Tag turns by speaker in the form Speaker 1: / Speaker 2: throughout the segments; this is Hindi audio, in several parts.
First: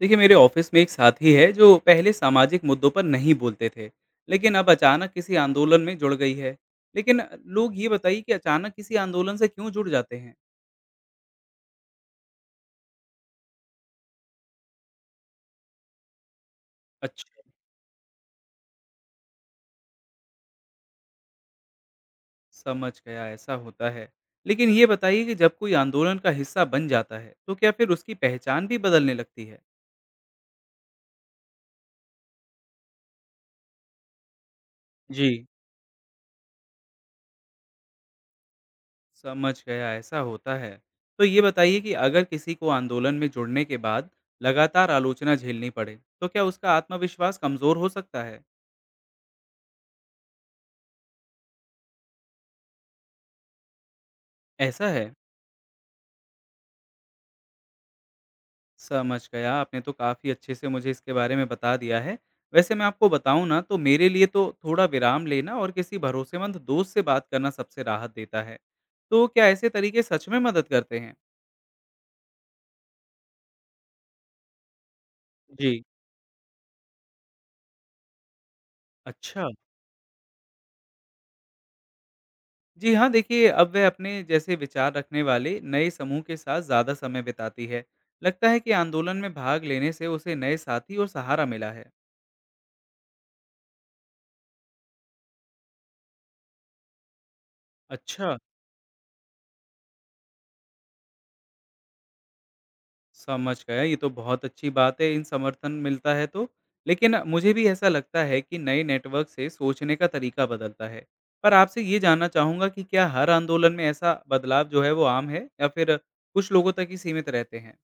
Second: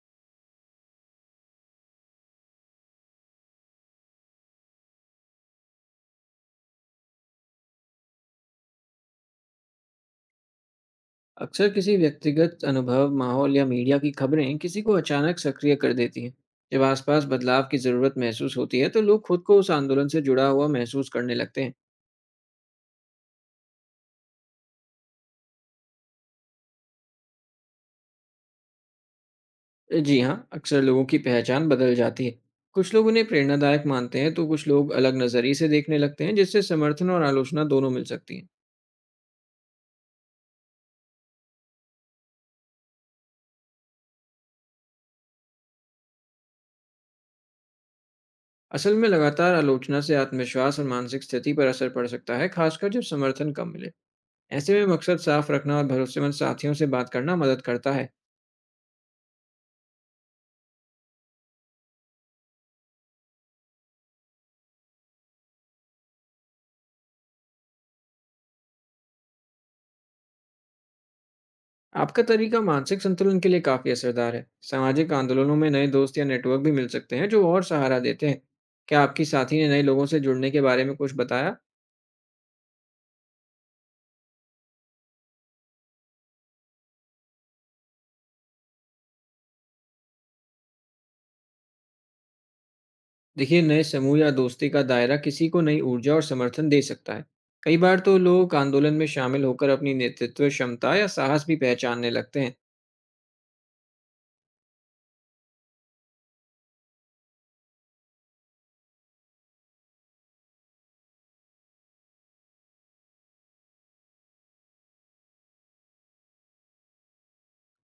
Speaker 1: देखिए मेरे ऑफिस में एक साथी है जो पहले सामाजिक मुद्दों पर नहीं बोलते थे। लेकिन अब अचानक किसी आंदोलन में जुड़ गई है। लेकिन लोग ये बताइए कि अचानक किसी आंदोलन से क्यों जुड़ जाते हैं।
Speaker 2: अक्सर किसी व्यक्तिगत अनुभव, माहौल या मीडिया की खबरें किसी को अचानक सक्रिय कर देती हैं। जब आसपास
Speaker 1: अच्छा,
Speaker 2: बदलाव की ज़रूरत महसूस होती है, तो लोग खुद को उस आंदोलन से जुड़ा हुआ महसूस करने लगते हैं।
Speaker 1: समझ गया, ऐसा होता है। लेकिन ये बताइए कि जब कोई आंदोलन का हिस्सा बन जाता है तो क्या फिर उसकी पहचान भी बदलने लगती है।
Speaker 2: जी हाँ, अक्सर लोगों की पहचान बदल जाती है। कुछ लोग उन्हें प्रेरणादायक मानते हैं, तो कुछ लोग अलग
Speaker 1: जी,
Speaker 2: नज़रिए से देखने लगते हैं, जिससे समर्थन और आलोचना दोनों मिल सकती हैं।
Speaker 1: समझ गया, ऐसा होता है। तो ये बताइए कि अगर किसी को आंदोलन में जुड़ने के बाद लगातार आलोचना झेलनी पड़े तो क्या उसका आत्मविश्वास कमजोर हो सकता है।
Speaker 2: असल में लगातार आलोचना से आत्मविश्वास और मानसिक स्थिति पर असर पड़ सकता है, खासकर जब समर्थन कम मिले। ऐसे
Speaker 1: ऐसा
Speaker 2: में
Speaker 1: है,
Speaker 2: मकसद साफ रखना और भरोसेमंद साथियों से बात करना मदद करता है।
Speaker 1: समझ गया। आपने तो काफ़ी अच्छे से मुझे इसके बारे में बता दिया है। वैसे मैं आपको बताऊँ ना, तो मेरे लिए तो थोड़ा विराम लेना और किसी भरोसेमंद दोस्त से बात करना सबसे राहत देता है। तो क्या ऐसे तरीके सच में मदद करते हैं?
Speaker 2: आपका तरीका मानसिक संतुलन के लिए काफी असरदार है। सामाजिक आंदोलनों में
Speaker 1: जी।
Speaker 2: नए दोस्त या नेटवर्क भी मिल सकते हैं जो और सहारा देते हैं। क्या आपकी
Speaker 1: अच्छा।
Speaker 2: साथी ने नए लोगों से जुड़ने के बारे में कुछ बताया?
Speaker 1: जी हाँ, देखिए अब वह अपने जैसे विचार रखने वाले नए समूह के साथ ज़्यादा समय बिताती है। लगता है कि आंदोलन में भाग लेने से उसे नए साथी और सहारा मिला है।
Speaker 2: देखिए, नए समूह या दोस्ती का दायरा किसी को नई ऊर्जा और समर्थन दे सकता है। कई बार तो
Speaker 1: अच्छा।
Speaker 2: लोग आंदोलन में शामिल होकर अपनी नेतृत्व क्षमता या साहस भी पहचानने लगते हैं।
Speaker 1: समझ गया, ये तो बहुत अच्छी बात है, इन समर्थन मिलता है तो। लेकिन मुझे भी ऐसा लगता है कि नए नेटवर्क से सोचने का तरीका बदलता है। पर आपसे ये जानना चाहूँगा कि क्या हर आंदोलन में ऐसा बदलाव जो है वो आम है या फिर कुछ लोगों तक ही सीमित रहते हैं?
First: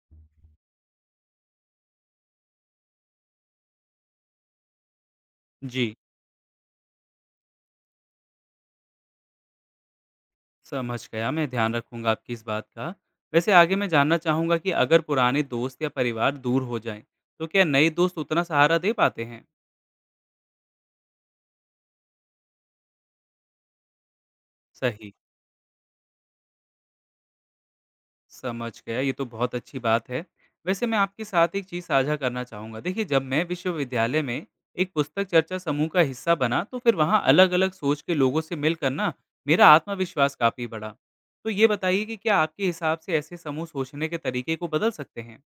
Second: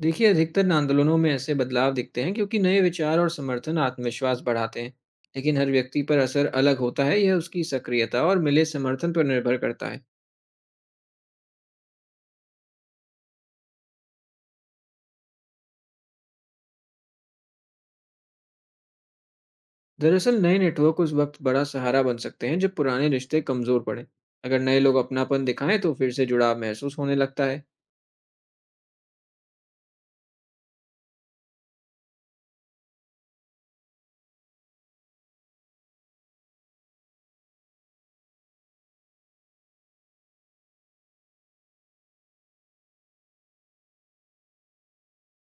Speaker 2: देखिए, अधिकतर आंदोलनों में ऐसे बदलाव दिखते हैं क्योंकि नए विचार और समर्थन आत्मविश्वास बढ़ाते हैं। लेकिन हर
Speaker 1: जी,
Speaker 2: व्यक्ति पर असर अलग होता है, यह उसकी सक्रियता और मिले समर्थन पर निर्भर करता है।
Speaker 1: समझ गया, मैं ध्यान रखूंगा आपकी इस बात का। वैसे आगे मैं जानना चाहूंगा कि अगर पुराने दोस्त या परिवार दूर हो जाएं, तो क्या नए दोस्त उतना सहारा दे पाते हैं?
Speaker 2: दरअसल नए नेटवर्क उस वक्त बड़ा सहारा बन सकते हैं जब पुराने रिश्ते कमजोर पड़े। अगर नए लोग
Speaker 1: सही।
Speaker 2: अपनापन दिखाएं तो फिर से जुड़ाव महसूस होने लगता है।
Speaker 1: समझ गया, ये तो बहुत अच्छी बात है। वैसे मैं आपके साथ एक चीज़ साझा करना चाहूँगा। देखिए, जब मैं विश्वविद्यालय में एक पुस्तक चर्चा समूह का हिस्सा बना, तो फिर वहाँ अलग-अलग सोच के लोगों से मिलकर ना, मेरा आत्मविश्वास काफ़ी बढ़ा। तो ये बताइए कि क्या आपके हिसाब से ऐसे समूह सोचने के तरीके को बदल सकते हैं?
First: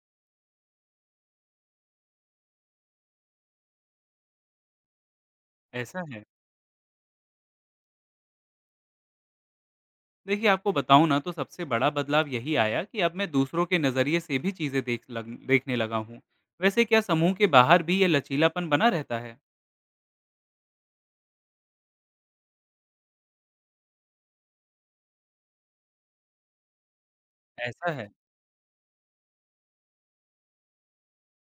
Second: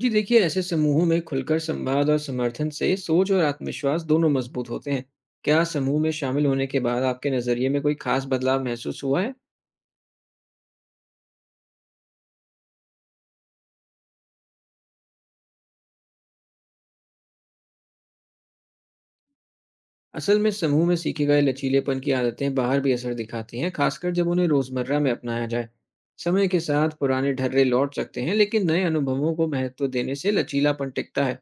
Speaker 2: जी, देखिए ऐसे समूहों में खुलकर संवाद और समर्थन से सोच और आत्मविश्वास दोनों मजबूत होते हैं। क्या समूह
Speaker 1: ऐसा
Speaker 2: में
Speaker 1: है?
Speaker 2: शामिल होने के बाद आपके नजरिए में कोई खास बदलाव महसूस हुआ है?
Speaker 1: देखिए, आपको बताऊँ ना, तो सबसे बड़ा बदलाव यही आया कि अब मैं दूसरों के नज़रिए से भी चीज़ें देखने लगा हूँ। वैसे क्या समूह के बाहर भी ये लचीलापन बना रहता है?
Speaker 2: असल में समूह में सीखे गए लचीलेपन की आदतें बाहर भी असर दिखाती हैं, खासकर जब उन्हें रोजमर्रा में अपनाया जाए। समय के साथ पुराने ढर्रे
Speaker 1: ऐसा
Speaker 2: लौट
Speaker 1: है?
Speaker 2: सकते हैं, लेकिन नए अनुभवों को महत्व देने से लचीलापन टिकता है।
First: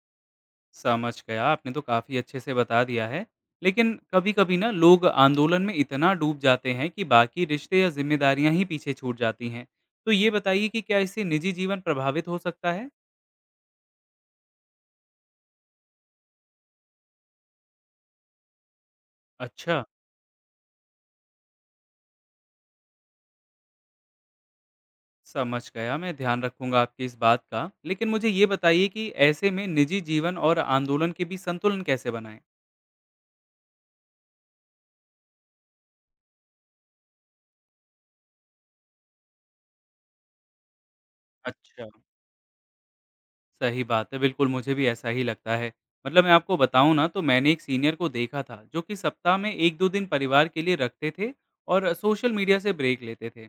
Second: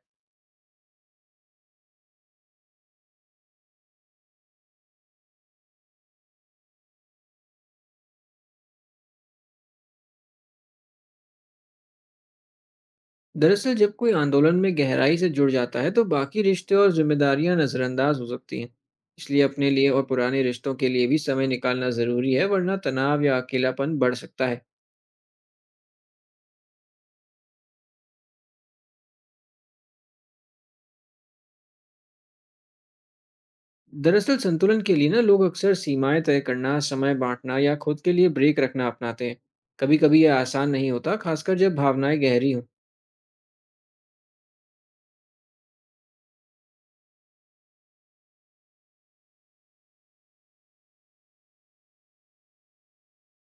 Speaker 1: समझ गया, आपने तो काफ़ी अच्छे से बता दिया है। लेकिन कभी-कभी ना लोग आंदोलन में इतना डूब जाते हैं कि बाकी रिश्ते या ज़िम्मेदारियाँ ही पीछे छूट जाती हैं। तो ये बताइए कि क्या इससे निजी जीवन प्रभावित हो सकता है?
Speaker 2: दरअसल जब कोई आंदोलन में गहराई से जुड़ जाता है तो बाकी रिश्ते और जिम्मेदारियां नजरअंदाज हो सकती हैं। इसलिए अपने
Speaker 1: अच्छा,
Speaker 2: लिए और पुराने रिश्तों के लिए भी समय निकालना जरूरी है, वरना तनाव या अकेलापन बढ़ सकता है।
Speaker 1: समझ गया, मैं ध्यान रखूँगा आपकी इस बात का। लेकिन मुझे ये बताइए कि ऐसे में निजी जीवन और आंदोलन के बीच संतुलन कैसे बनाएँ?
Speaker 2: दरअसल संतुलन के लिए ना लोग अक्सर सीमाएं तय करना, समय बांटना या खुद के लिए ब्रेक रखना अपनाते हैं। कभी कभी यह आसान नहीं होता, खासकर जब
Speaker 1: अच्छा।
Speaker 2: भावनाएं गहरी हों।
Speaker 1: सही बात है, बिल्कुल मुझे भी ऐसा ही लगता है। मतलब मैं आपको बताऊँ ना, तो मैंने एक सीनियर को देखा था जो कि सप्ताह में 1-2 दिन परिवार के लिए रखते थे और सोशल मीडिया से ब्रेक लेते थे।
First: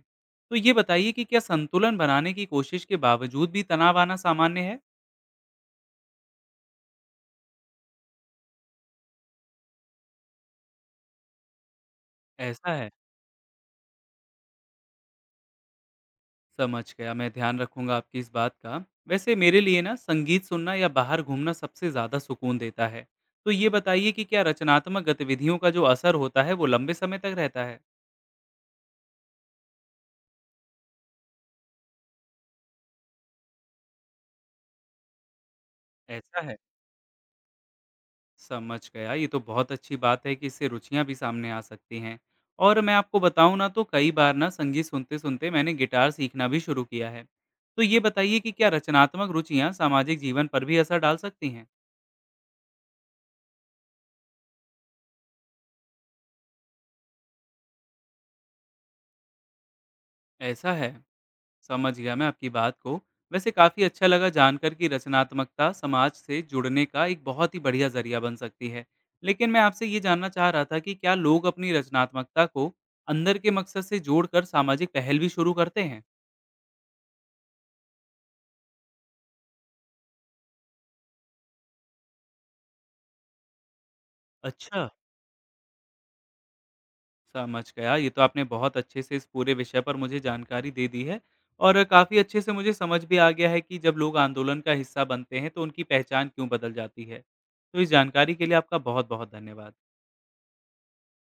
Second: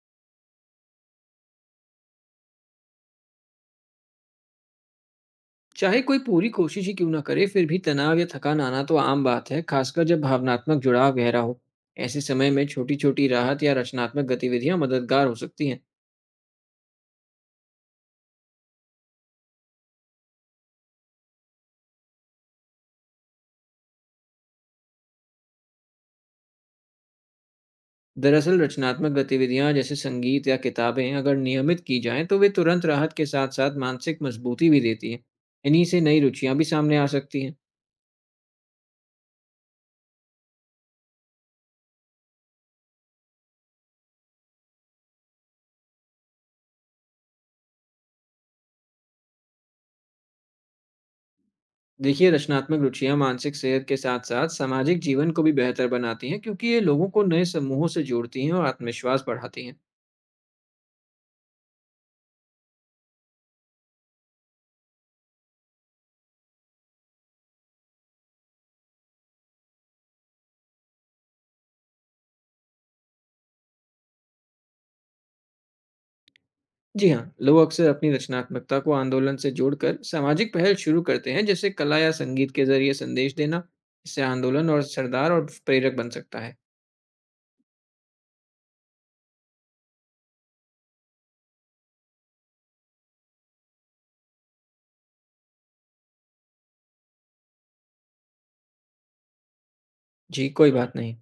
Speaker 1: तो ये बताइए कि क्या संतुलन बनाने की कोशिश के बावजूद भी तनाव आना सामान्य है?
Speaker 2: चाहे कोई पूरी कोशिश ही क्यों ना करे, फिर भी तनाव या थकान आना तो आम बात है, खासकर जब भावनात्मक जुड़ाव गहरा हो। ऐसे समय में
Speaker 1: ऐसा है,
Speaker 2: छोटी छोटी राहत या रचनात्मक गतिविधियां मददगार हो सकती हैं।
Speaker 1: समझ गया, मैं ध्यान रखूँगा आपकी इस बात का। वैसे मेरे लिए ना संगीत सुनना या बाहर घूमना सबसे ज़्यादा सुकून देता है। तो ये बताइए कि क्या रचनात्मक गतिविधियों का जो असर होता है वो लंबे समय तक रहता है?
Speaker 2: दरअसल रचनात्मक गतिविधियां जैसे संगीत या किताबें अगर नियमित की जाएं तो वे तुरंत राहत के साथ साथ मानसिक मजबूती भी देती हैं। इन्हीं से नई
Speaker 1: ऐसा है।
Speaker 2: रुचियां भी सामने आ सकती हैं।
Speaker 1: समझ गया। ये तो बहुत अच्छी बात है कि इससे रुचियाँ भी सामने आ सकती हैं। और मैं आपको बताऊँ ना, तो कई बार ना संगीत सुनते-सुनते मैंने गिटार सीखना भी शुरू किया है। तो ये बताइए कि क्या रचनात्मक रुचियाँ सामाजिक जीवन पर भी असर डाल सकती हैं?
Speaker 2: देखिए, रचनात्मक रुचियां मानसिक सेहत के साथ साथ सामाजिक जीवन को भी बेहतर बनाती हैं, क्योंकि ये लोगों को नए समूहों से जोड़ती हैं और आत्मविश्वास बढ़ाती हैं।
Speaker 1: ऐसा है, समझ गया मैं आपकी बात को। वैसे काफ़ी अच्छा लगा जानकर कि रचनात्मकता समाज से जुड़ने का एक बहुत ही बढ़िया ज़रिया बन सकती है। लेकिन मैं आपसे ये जानना चाह रहा था कि क्या लोग अपनी रचनात्मकता को अंदर के मकसद से जोड़कर सामाजिक पहल भी शुरू करते हैं?
Speaker 2: जी हाँ, लोग अक्सर अपनी रचनात्मकता को आंदोलन से जोड़कर सामाजिक पहल शुरू करते हैं, जैसे कला या संगीत के जरिए संदेश देना। इससे आंदोलन और
Speaker 1: अच्छा,
Speaker 2: सरदार और प्रेरक बन सकता है।
Speaker 1: समझ गया। ये तो आपने बहुत अच्छे से इस पूरे विषय पर मुझे जानकारी दे दी है और काफ़ी अच्छे से मुझे समझ भी आ गया है कि जब लोग आंदोलन का हिस्सा बनते हैं तो उनकी पहचान क्यों बदल जाती है। तो इस जानकारी के लिए आपका बहुत-बहुत धन्यवाद।
Speaker 2: जी, कोई बात नहीं।